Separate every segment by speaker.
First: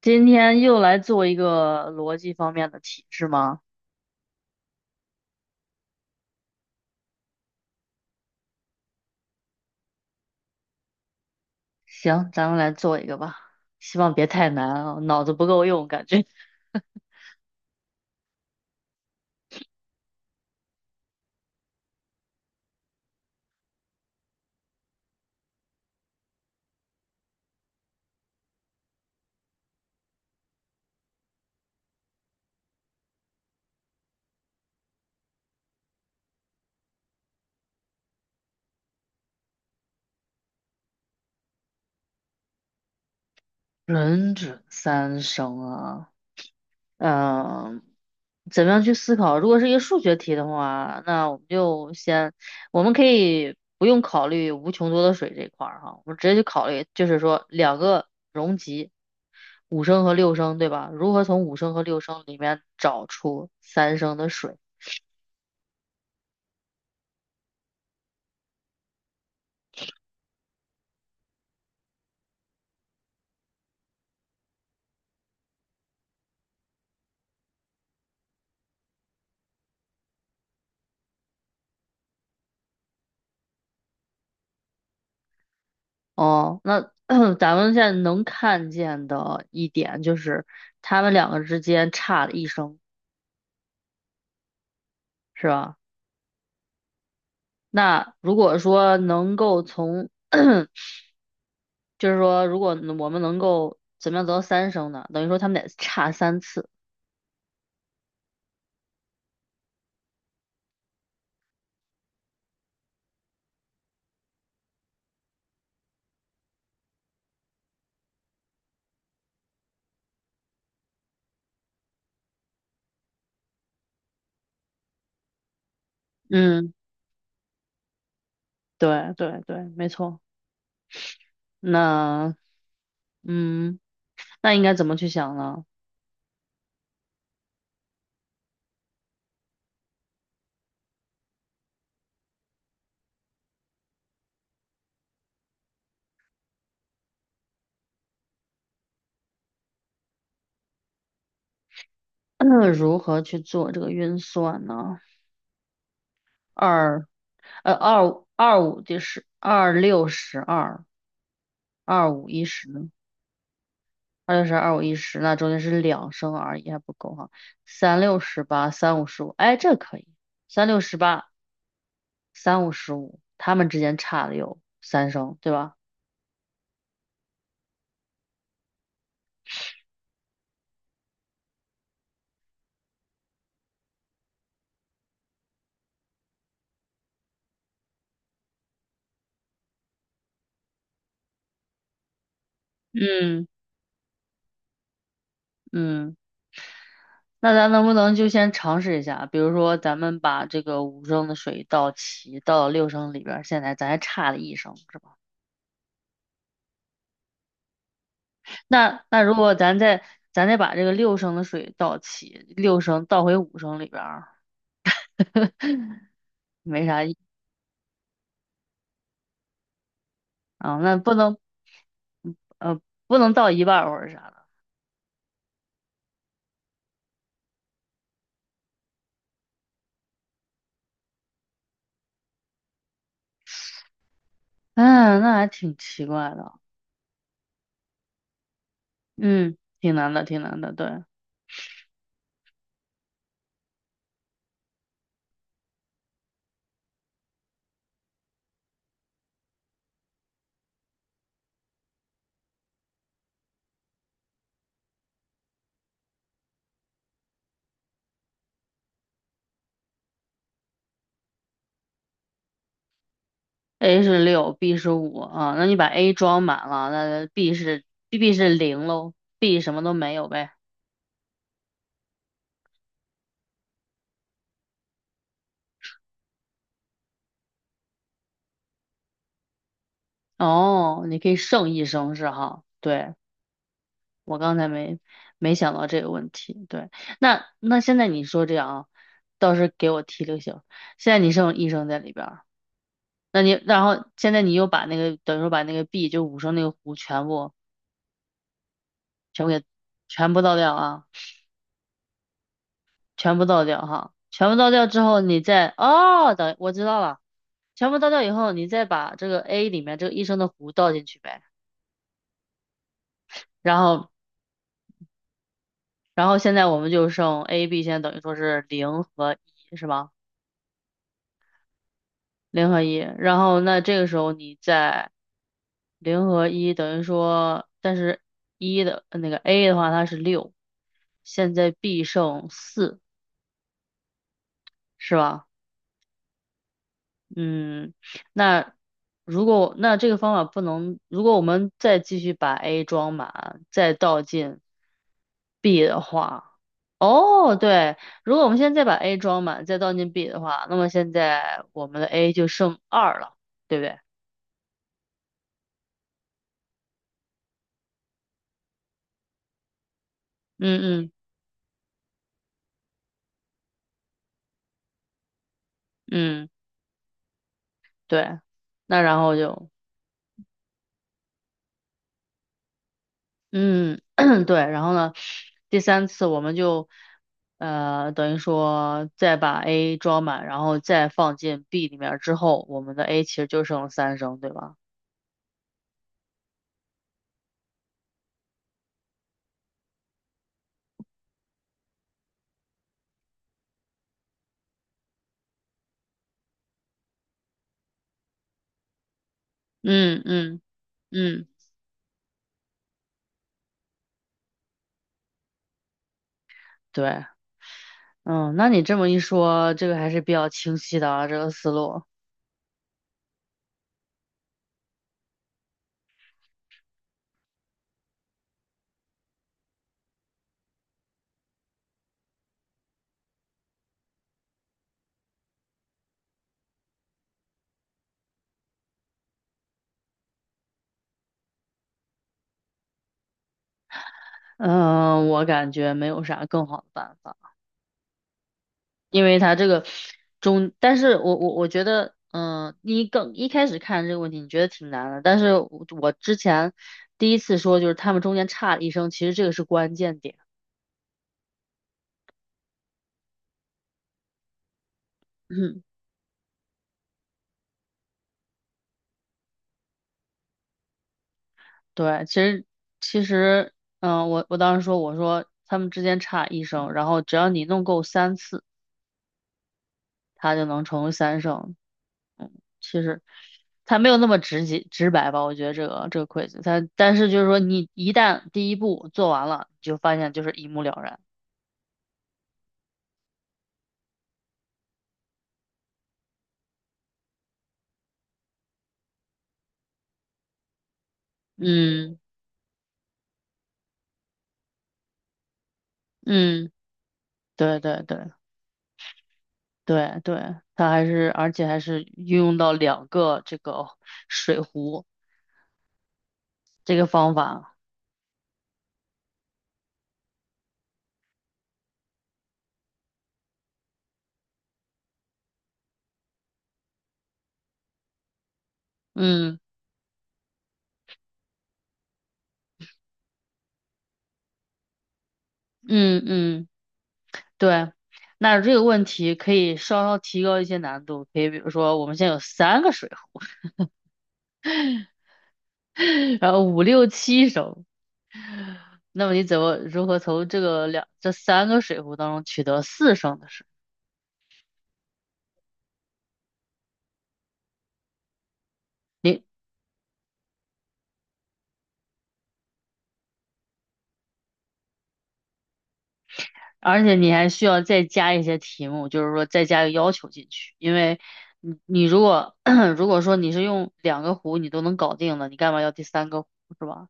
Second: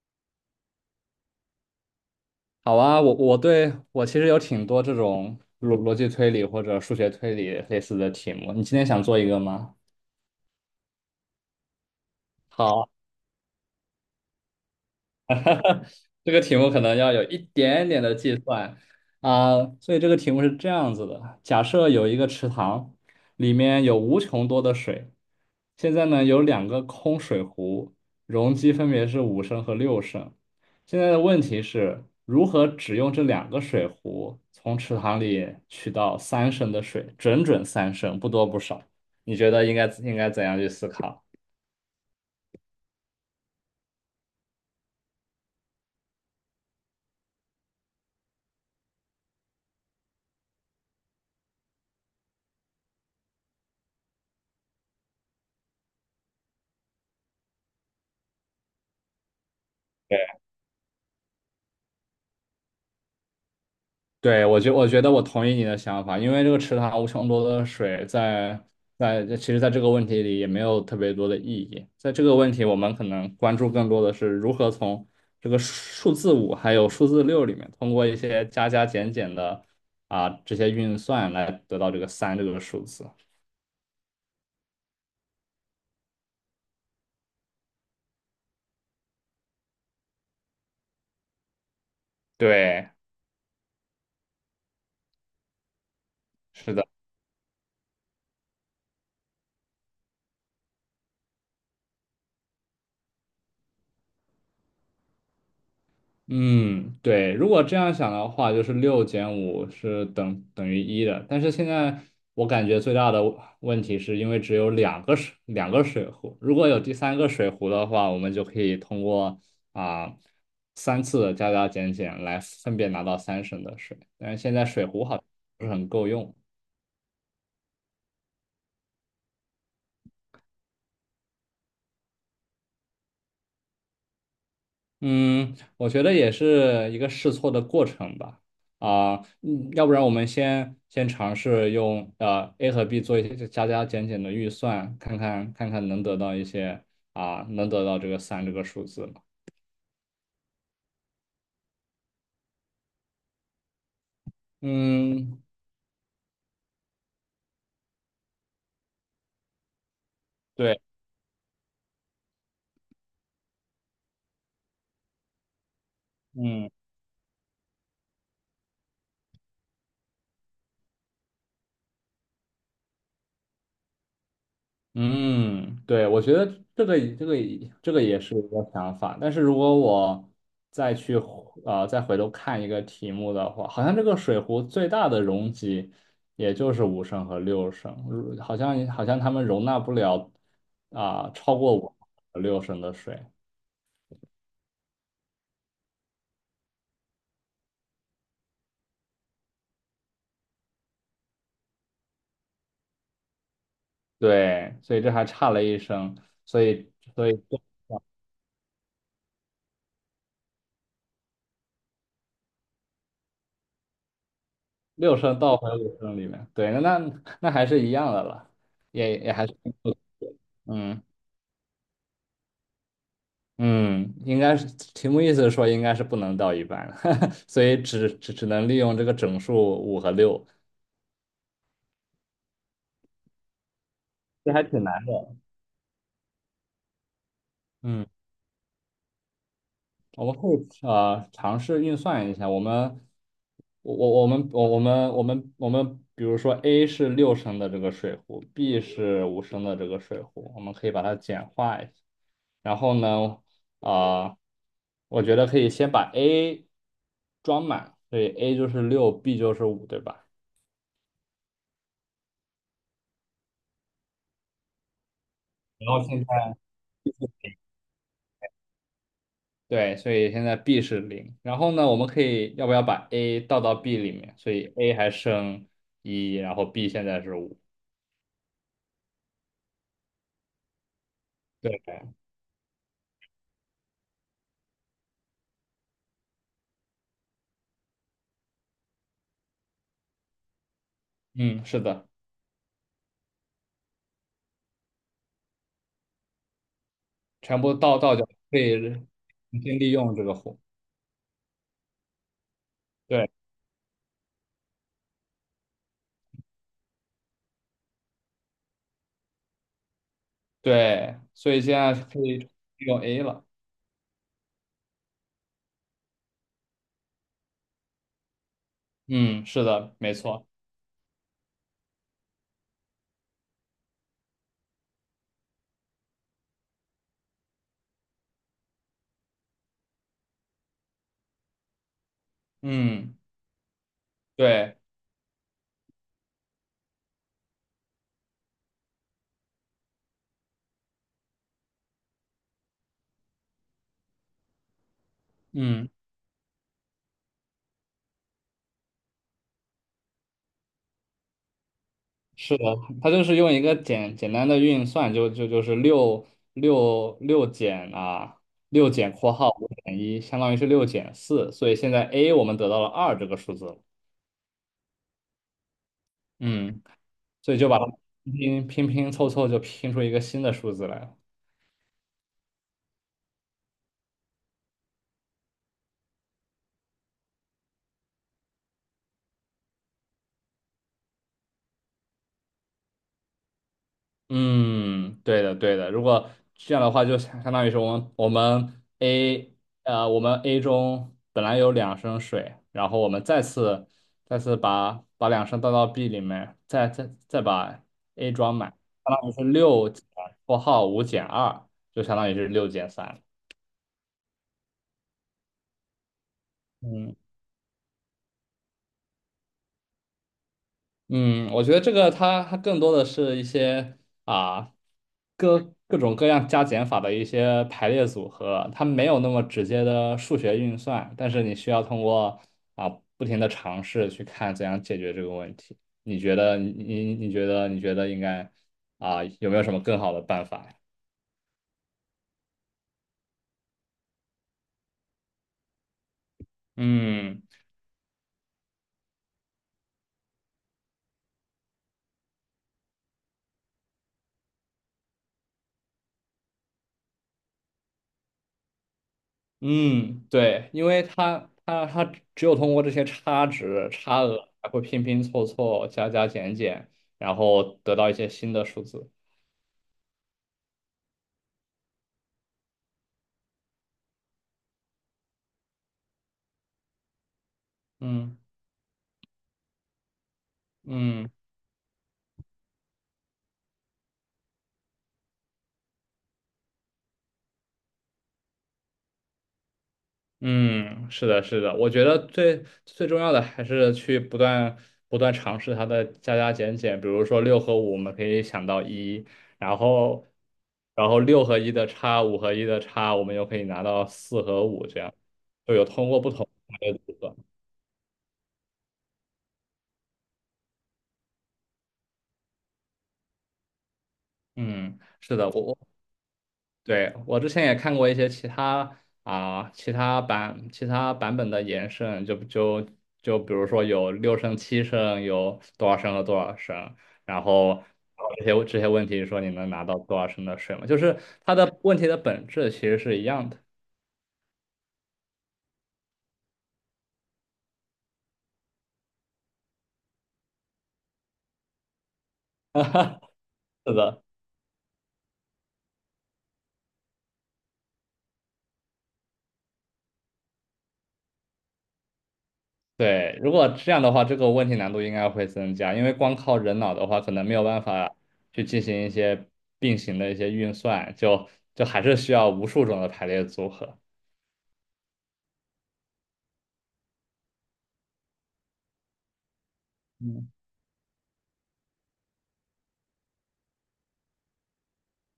Speaker 1: 今天又来做一个逻辑方面的题，是吗？
Speaker 2: 好啊，我对我其实有挺多这种逻辑推理或者数学推理类似的题目，你今天想做一个吗？
Speaker 1: 行，咱们来做一个吧，希望别太
Speaker 2: 好。
Speaker 1: 难啊，脑子不够用，感觉。
Speaker 2: 这个题目可能要有一点点的计算啊，所以这个题目是这样子的：假设有一个池塘，里面有无穷多的水，现在呢有两个空水壶，容积分别是五升和六升。现在的问题是如何只用这两个水壶从池塘里取到三升的水，整整三升，不多不少。你觉得应该怎样去思考？
Speaker 1: 人准三生啊，嗯，怎么样去思考？如果是一个数学题的话，那我们就先，我们可以不用考虑无穷多的水这一块儿哈，我们直接去考虑，就是说两个容积，五升和六升，对吧？如何从五升和六升里面找出三升的水？
Speaker 2: 对，我觉得我同意你的想法，因为这个池塘无穷多的水其实在这个问题里也没有特别多的意义。在这个问题，我们可能关注更多的是如何从这个数字五还有数字六里面，通过一些加加减减的这些运算来得到这个三这个数字。
Speaker 1: 哦，那 咱们现在能看见的一点就是他们两个之间差了一声，
Speaker 2: 对，
Speaker 1: 是吧？那如
Speaker 2: 是的。
Speaker 1: 果说能够从，就是说如果我们能够怎么样得到三声呢？等于说他们得差三次。
Speaker 2: 嗯，对，如果这样想的话，就是六减五是等于一的。但是现在我感觉最大的问题是因为只有两个水壶，如果有第三个水壶的话，我们就可以通过啊、3次的加加减减来分别拿到三升的水。但是现在水
Speaker 1: 嗯，
Speaker 2: 壶好像不是很够用。
Speaker 1: 对对对，没错。那嗯，那应该怎么去想呢？
Speaker 2: 嗯，我觉得也是一个试错的过程吧。啊、要不然我们先尝试用A 和 B 做一些加加减减的预算，看看能得到一些,能得到这个三这个数字吗？
Speaker 1: 如何去做这个运算呢？二
Speaker 2: 嗯，
Speaker 1: 二五二五第十二六十二。二五一
Speaker 2: 对，
Speaker 1: 十，二六十二五一十，那中间是两升而已，还不够哈。三六
Speaker 2: 嗯。
Speaker 1: 十八，三五十五，哎，这可以。三六十八，三五十五，他们之间差了有三升，对吧？
Speaker 2: 嗯，对，我觉得这个这个这个也是一个想法，但是如果我再去再回头看一个题目的话，好像这个水壶最大的容积也就是五升和六升，如好像好像他们容纳不了超过
Speaker 1: 嗯
Speaker 2: 五和六升的水，
Speaker 1: 嗯，那咱能不能就先尝试一下？比如说，咱们把这个五升的水倒齐，倒到六升里边儿，现在咱还差了一升，是吧？
Speaker 2: 对，所以这还差了1升，所以所
Speaker 1: 那
Speaker 2: 以
Speaker 1: 那如果咱再咱再把这个六升的水倒齐，六升倒回五升里边儿，没
Speaker 2: 六
Speaker 1: 啥
Speaker 2: 升
Speaker 1: 意
Speaker 2: 倒回五升里面，对，那还是一样的了，
Speaker 1: 啊，
Speaker 2: 也
Speaker 1: 那
Speaker 2: 也
Speaker 1: 不
Speaker 2: 还是
Speaker 1: 能
Speaker 2: 嗯。
Speaker 1: 呃不能到一半儿或者啥的，
Speaker 2: 嗯，应该是题目意思是说应该是不能到一半，所以只能利用这个整数五和六，
Speaker 1: 嗯，那还挺奇
Speaker 2: 这
Speaker 1: 怪
Speaker 2: 还
Speaker 1: 的，
Speaker 2: 挺难的。
Speaker 1: 嗯，
Speaker 2: 嗯，
Speaker 1: 挺难的，挺难的，对
Speaker 2: 我们可以尝试运算一下，我们，比如说 A 是六升的这个水壶，B 是五升的这个水壶，我们可以把它简化一下。然后呢，啊、我觉得可以先把 A 装满，所以 A 就是六，B 就是五，对吧？
Speaker 1: ，A 是六，B 是五啊，那你把 A 装满了，那 B
Speaker 2: 然后
Speaker 1: 是
Speaker 2: 现
Speaker 1: B 是零喽，B 什么都没有呗，
Speaker 2: 对，所以现在 B 是零。然后呢，我们可以要不要把 A 倒到 B 里面？所以 A 还剩一，然后 B 现在是五。
Speaker 1: 哦，你可以剩一升是哈，对，
Speaker 2: 对，
Speaker 1: 我刚才没想到这个问题，对，那现在你说这样啊，倒是给我提了行，现在你剩一升在里边儿。
Speaker 2: 嗯，
Speaker 1: 那你，
Speaker 2: 是的，
Speaker 1: 然后现在你又把那个，等于说把那个 B 就五升那个壶
Speaker 2: 全部
Speaker 1: 全部给
Speaker 2: 倒倒掉，可
Speaker 1: 全部
Speaker 2: 以
Speaker 1: 倒掉啊，
Speaker 2: 重新利用这个弧。
Speaker 1: 全部倒掉哈，全部倒掉之
Speaker 2: 对
Speaker 1: 后，你再哦，等我知道了，全部倒掉以后，你再把这个 A 里面这个一升的壶倒进去呗，
Speaker 2: 对，所以现在
Speaker 1: 然
Speaker 2: 可
Speaker 1: 后
Speaker 2: 以利用 A 了。
Speaker 1: 然后现在我们就剩 A、B，现在等于说是零和一是吧？
Speaker 2: 嗯，是的，没错。
Speaker 1: 零和一，然后那这个时候你再零和一等于说，但是一的那个 A 的话它是六，现在 B 剩四
Speaker 2: 嗯，
Speaker 1: 是吧？
Speaker 2: 对，
Speaker 1: 嗯，那如果那这个方法不能，如果我们再继续把 A 装满，再倒进 B 的话，哦，
Speaker 2: 嗯。
Speaker 1: 对，如果我们现在再把 A 装满，再倒进 B 的话，那么现在我们的 A 就剩二了，对不对？
Speaker 2: 是的，它就是用一个简单的运算，就是六减,六
Speaker 1: 嗯
Speaker 2: 减括
Speaker 1: 嗯
Speaker 2: 号五减一，相当于是六减四，所以现在 a 我们得到了二这个数字了，
Speaker 1: 嗯，对，
Speaker 2: 嗯，
Speaker 1: 那然
Speaker 2: 所以
Speaker 1: 后
Speaker 2: 就把它
Speaker 1: 就。
Speaker 2: 拼拼凑凑就拼出一个新的数字来了。
Speaker 1: 嗯，对，然后呢，第三次我们就，呃，等于说再把 A 装满，然后再放进 B 里面儿之后，我们的 A 其实就剩了三升，对吧？
Speaker 2: 嗯，对的，对的。如果这样的话，就相当于是我们 A ,我们 A 中本来有2升水，然后我们再次把两升倒到 B 里面，再把 A
Speaker 1: 嗯
Speaker 2: 装满，
Speaker 1: 嗯
Speaker 2: 相当于是
Speaker 1: 嗯，
Speaker 2: 六减括号五减二，就相当于是六减三。
Speaker 1: 对，嗯，那你
Speaker 2: 嗯
Speaker 1: 这么一说，这个还是比较清晰的啊，这个思路。
Speaker 2: 嗯，我觉得这个它更多的是一些啊各种各样加减法的一些排列组合，它没有那么直接的数学运算，但是你需要通过啊不停的尝试去看怎样解决这个问题。你觉得应该有没有什么更好的办法呀？
Speaker 1: 嗯、我感觉没有啥更好的办法。
Speaker 2: 嗯。
Speaker 1: 因为它这个中，但是我觉得，嗯、你更一开始看这个问题，你觉得挺难的，但是我之前第一次说就是他们中间差了一声，其实这个是关键点。
Speaker 2: 嗯，对，因为它只有通过这些差值、
Speaker 1: 嗯
Speaker 2: 差额，才会拼拼凑凑、加加减减，然后得到一些新的数字。
Speaker 1: 对，其实，嗯、我当时说我说他们之间差一声，然后只要你弄够三次，
Speaker 2: 嗯
Speaker 1: 它就能成为三声。嗯，
Speaker 2: 嗯
Speaker 1: 其实它没有那么直接直白吧，我觉得这个 quiz，它但是就是说你一旦第一步做完了，你就发现就是一目了然。
Speaker 2: 嗯，是的，是的，我觉得最最重要的还是去不断不断尝试它的加加减减，比如说六和五，我们可以想到一，然后
Speaker 1: 嗯
Speaker 2: 然后六和一的差，五和一的差，我们又可以拿到四和五，
Speaker 1: 嗯，
Speaker 2: 这样就有
Speaker 1: 对
Speaker 2: 通过
Speaker 1: 对
Speaker 2: 不同
Speaker 1: 对
Speaker 2: 的组合。
Speaker 1: 对，它还是而且还是运用到两个这个水壶
Speaker 2: 嗯，
Speaker 1: 这个
Speaker 2: 是的，我
Speaker 1: 方
Speaker 2: 我
Speaker 1: 法，
Speaker 2: 对，我之前也看过一些其他版本的延伸，就比如说有六升、7升，有多少升和多少升，然后
Speaker 1: 嗯
Speaker 2: 这些问题说你能拿到多少升的水吗？就是它的问题的本质其实是一样的。
Speaker 1: 嗯，对。那这个问题可以稍稍提高一些难度，可以比如说我们现在有三个水壶，
Speaker 2: 是的。
Speaker 1: 然后五六七升，那么你怎么如何从这个两这三个水壶当中取得四升的水？
Speaker 2: 对，如果这样的话，这个问题难度应该会增加，因为光靠人脑的话，可能没有
Speaker 1: 你
Speaker 2: 办法去进行一些并行的一些运算，就还是需要无数种的排列组合。
Speaker 1: 而且你还需要再加一些题目，就是说再加个要求进去，因为你如
Speaker 2: 嗯
Speaker 1: 果 如果说你是用两个弧你都能搞定了，你干嘛要第三个弧是吧？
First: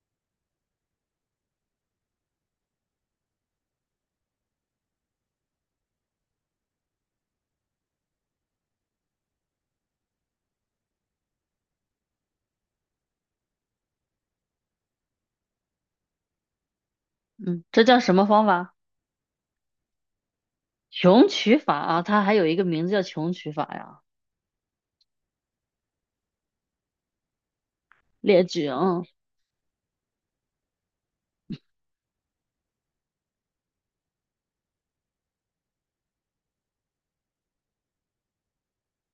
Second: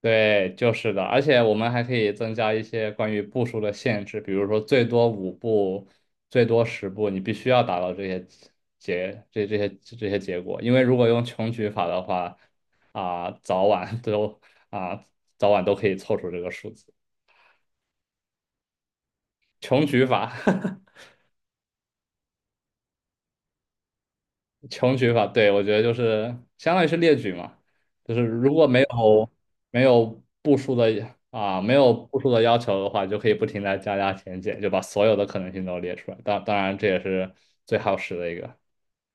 Speaker 2: 对，就是的，而且我们还可以增加一些关于步数的限制，比如说最多5步，最多10步，你必须要达到结这这些这些结果，因为如果用穷举法的话，啊、早晚都啊、早晚都可以凑出这个数字，
Speaker 1: 嗯，这叫什么方法？
Speaker 2: 穷举法。
Speaker 1: 穷举法啊，它还有一个名字叫穷举法呀，
Speaker 2: 穷举法，对，我觉得就是相当于是列举嘛，就是
Speaker 1: 列
Speaker 2: 如果
Speaker 1: 举
Speaker 2: 没
Speaker 1: 啊，嗯
Speaker 2: 有没有步数的啊，没有步数的要求的话，就可以不停的加加减减，就把所有的可能性都列出来。当然，这也是最耗时的一个。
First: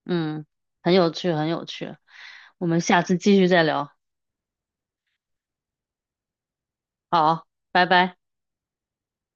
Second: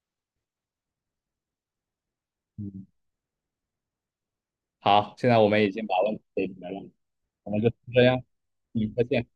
Speaker 1: 嗯，很有趣，很有趣，我们
Speaker 2: 嗯，
Speaker 1: 下次继续再聊，
Speaker 2: 好，现在我们已经把问题解决了，
Speaker 1: 好，
Speaker 2: 我们就
Speaker 1: 拜
Speaker 2: 这
Speaker 1: 拜。
Speaker 2: 样，嗯，再见。